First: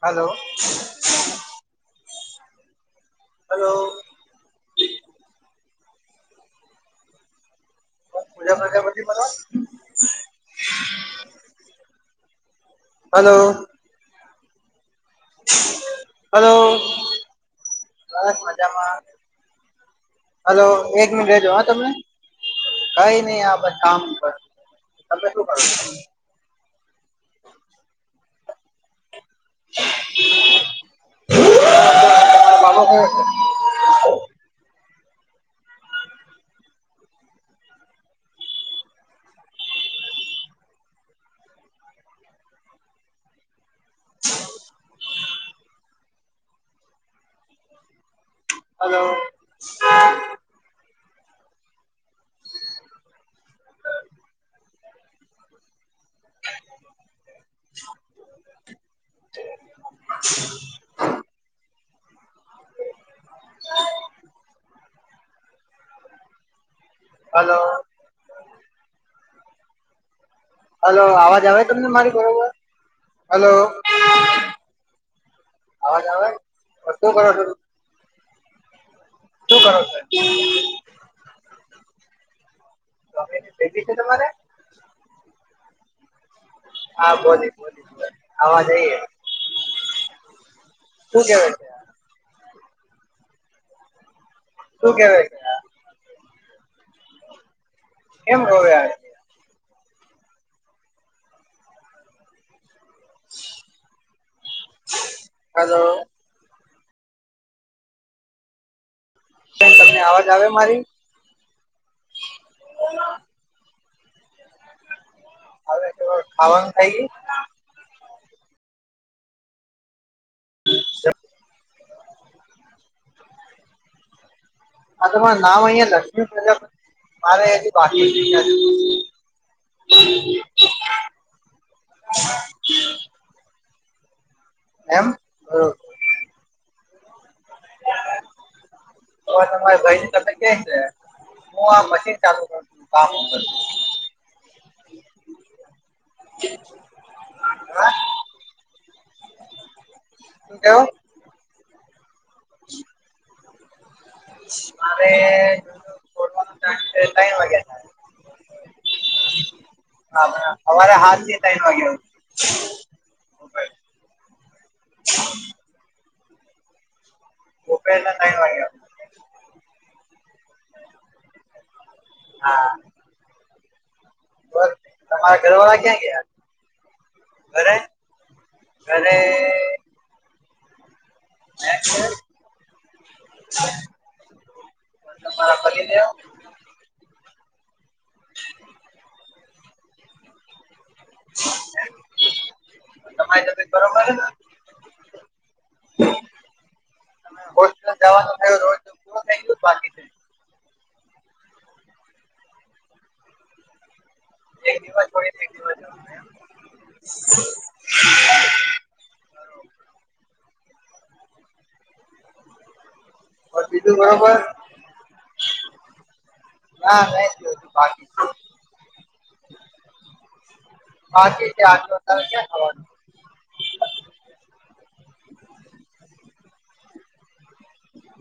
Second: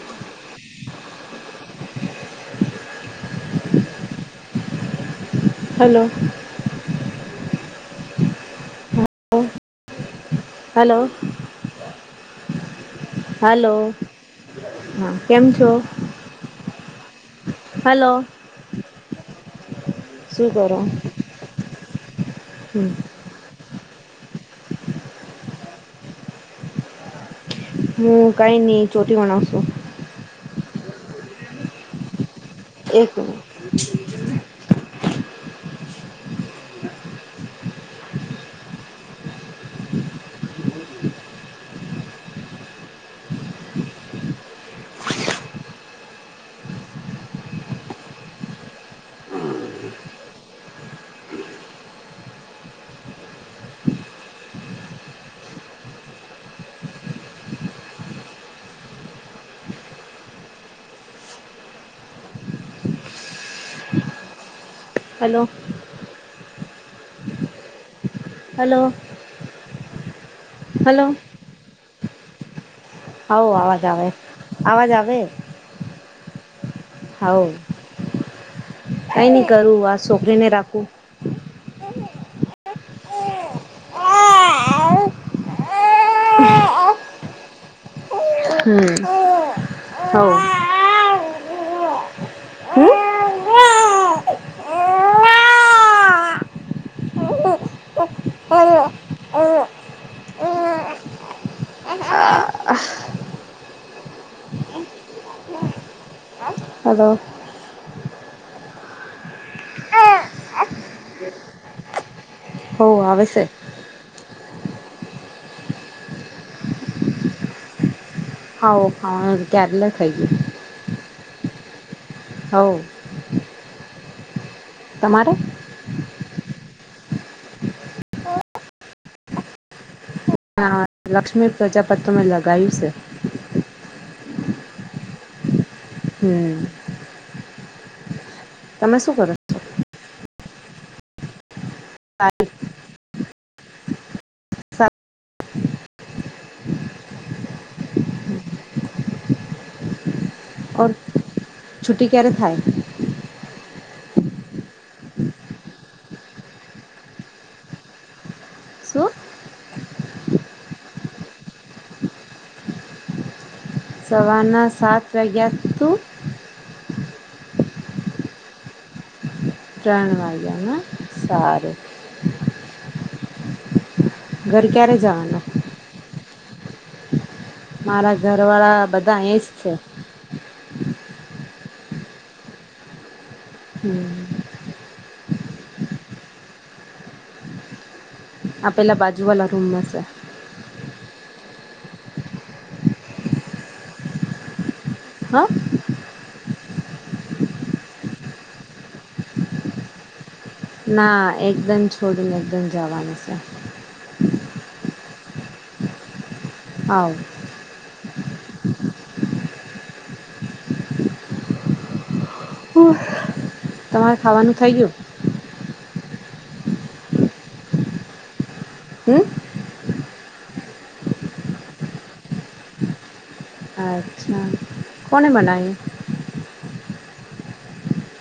Hello hello hello [unintelligible] hello hello. હા કેમ છો હલો હલો. બસ મજામાં શું હલો કરો એક મિનટ રેજો હા તમે હમ કઈ [unintelligible] હું કઈ ની ચોંટી બનાવું શું [inaudible] એક minute. [inaudible] Hello. [inaudible] [inaudible] [inaudible] Hello hello hello hello આવાજ આવે તમને મારી બરોબર. હવ હલો અવાજ આવે અવાજ આવે. અવાજ આવે શું કરો હવ છો કઈ નહી શું કરો સર કરું આ છોકરીને રાખું ગમે ભેગી છે તમારે. હા બોલીશ બોલીશ બો આવા જઈ હમ હવ શું કેવા છે હમ શું કેવે છે હલો કેમ ગવેજ ઓવો હલો હાલો બેન તમને આવાજ આવે મારી. હો આવે છે. આવે તો ખાવાનું થઈ ગઈ. હાવ ખાવાનું ટ ક્યારના ખઈ ગઈ [inaudible] હોવ. આ તમારે તમાર નામ અહીંયા કે પેલા મારે હજી બાકી [inaudible] [inaudible] લક્ષ્મી પ્રજાપત તમે લગાવ્યું છે એમ બરોબર [inaudible] તમે શું કરો? તમારી ભાઈ ની તમે કે છે હું આ મશીન ચાલુ કરુ બા [inaudible] શું કેવું ઓર છુંટી ક્યારે થાય? મારે છૂટવાનો ટાઈમ તઈણ વાગ્યે થાય. શું હા અમારે હાલીએ તઈણ વાગ્યા હુદી સવાર ના સાત વાગ્યા તુ દુપહેર રા ત્રણ વાગ્યા ના સારું. હા. ઘર ક્યારે જવાનો. [unintelligible] ગ્યા. મારા ઘરવાળા ઘરે બધા અહીંજ છે. આ એજ છે હમ અન તમારા પતિદેવ આ પેલા બાજુ વાલા રૂમમાં છે. તમારી તબિયત બરોબર હેને હ અ હોસ્ટલ જવાનું થાય [unintelligible] [unintelligible] બાકી નઈ ના એકદમ છોડી ને એકદમ જવાનું છે. બે દિવસ પણ એક બે દિવસ જવાનું એમ આવ બોલ બીજું તમારે બરોબર ખાવાનું થઈ ગયું ના નઈ થયુ હજુ બાકી છે હમ્મ બાકી [unintelligible] ક્યાં થવાનું. અચ્છા. કોને મનાવી.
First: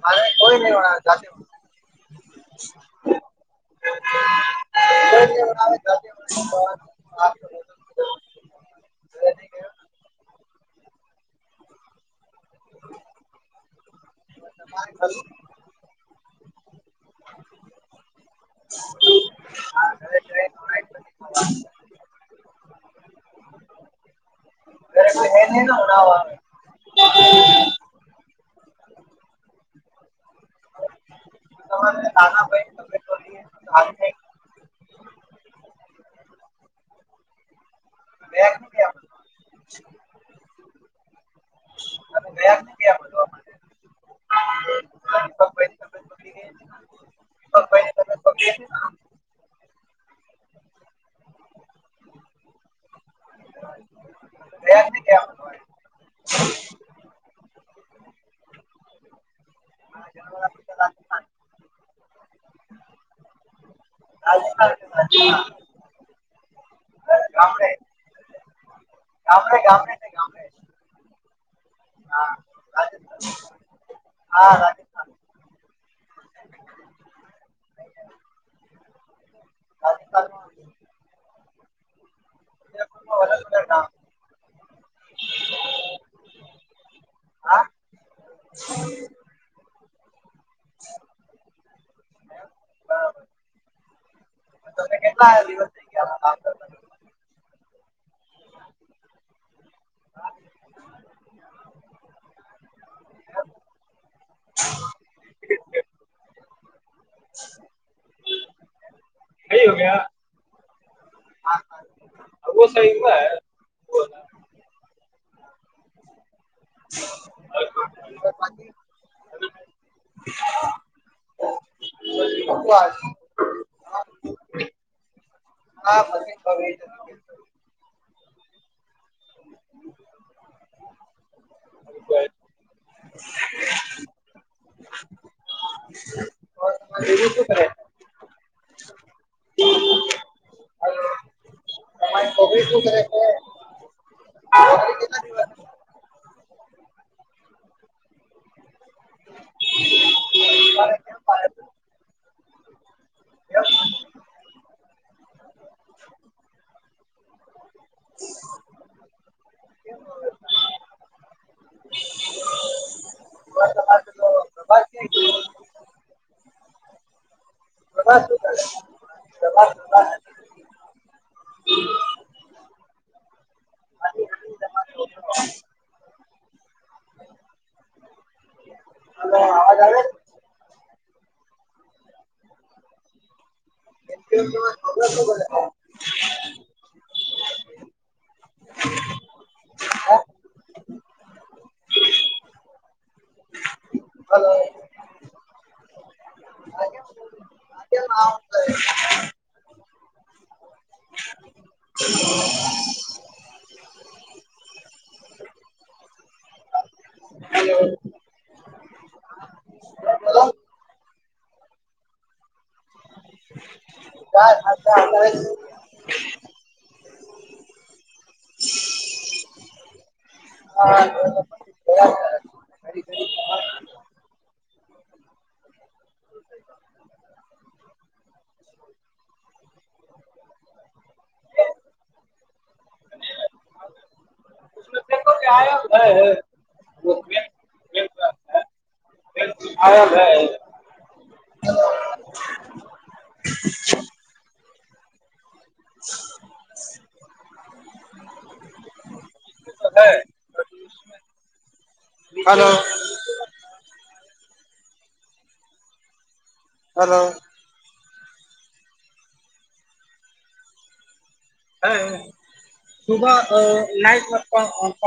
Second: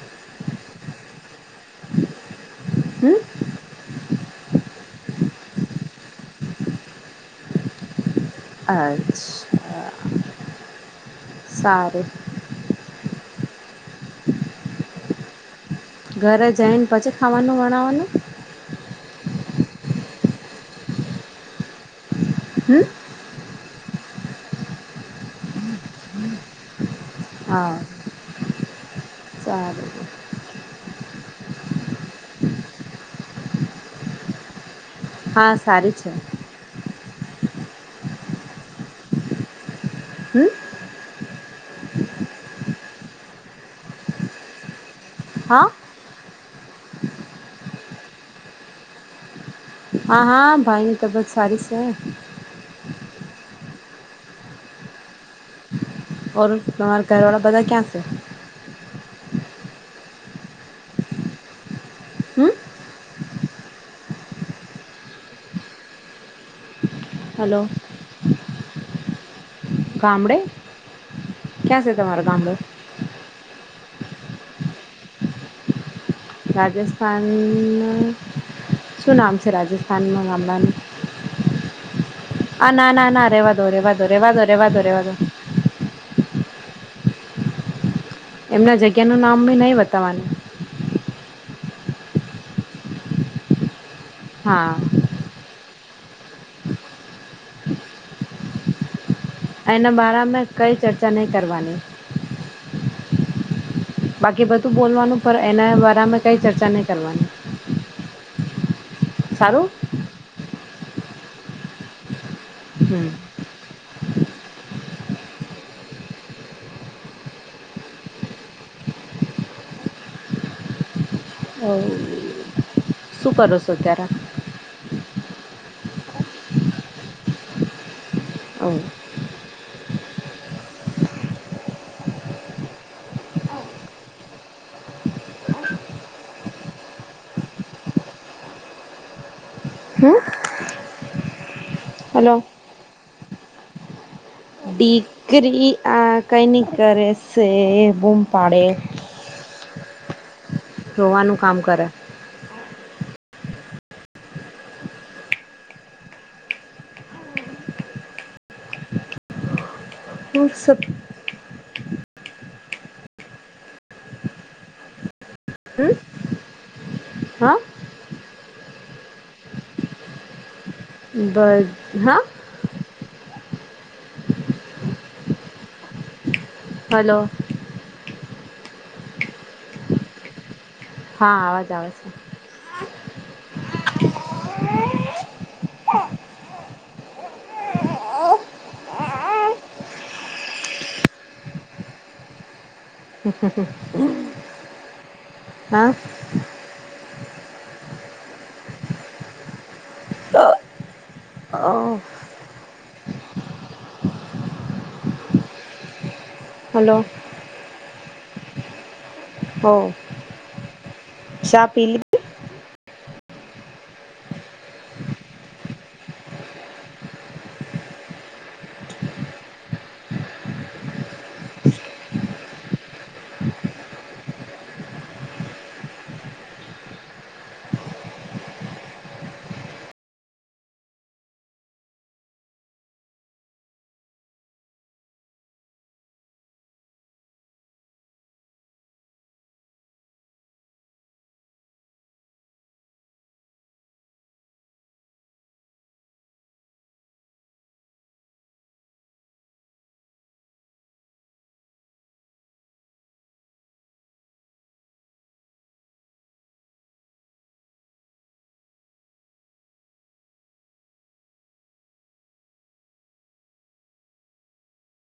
મારે કોઈ નહી બના જાતે હમ [inaudible] અચ્છ સારુ. જ્ઞાન ફળિયું ઘરે જઈન પછી ખાવાનું બનાવાનું [inaudible] હમ્મ. [unintelligible] આવે હા. સારુ [inaudible] હા, સારી છે. એમ હમ્મ તમે ગયા ને ગયા [unintelligible] જોવા માટે હા [inaudible] હા હા ભાઈની તબિયત સારી છે. ર્યાજ ને ક્યા ઓ તમારા ઘરવાળા બધા ક્યાં છે [unintelligible] હમ આજે મારા ઘરે. [unintelligible] હલો. ગામરે ગામરે. ગામડે ક્યાં છે તમારો ગામડુ. હા રા. રાજસ્થાની. શું નામ છે રાજસ્થાનમાં હમલાનું. હ ના ના ઉદયપુરમાં ના વધારે તો રેવા વધારે કામ રેવા ધો રેવા દો રેવા દો રેવા હા એમના જગ્યાનું નામ બી નહીં વતાવવાનું. બરાબર. હા. બાર દિવસ. કરતા હા એના બારામે કઈ ચર્ચા નહીં કરવાની. બાકી બધું બોલવાનું પણ એના વારા અમે કઈ ચર્ચા નહી કરવાની. સારું. હા હા વો સૈકો હમ હે. [unintelligible] હ શું કરો છો ત્યારે. આ. [unintelligible] અવ. [unintelligible] બીજું શું કરે. હમ હલો. બીજું શું કરે કવ. કેટલા ટીકરી આ કંઈ ની કરે છે બૂમ પાડે [unintelligible] તમારે કેમ રોવાનું કામ પાડે કરે પ્રભાસ [inaudible] ઓર સબ. [inaudible] બાસ. હમ્મ. બગાસું. દબાણ હોતા હૈ. ભલ હા. હલો. હવે અવાજ આવે છે. હા આવાજ આવે છે. એકટીવા જોવા બબલા શુ કરે. હ હ હ હા. અને. [unintelligible] હા [inaudible] હલો. હલો. હોવ ચા પીલી. ચા અતા અત્યારેજ. [unintelligible] [inaudible] હે [inaudible] આ [inaudible] હલો, હલો, હ સુભ નાઈટ [inaudible]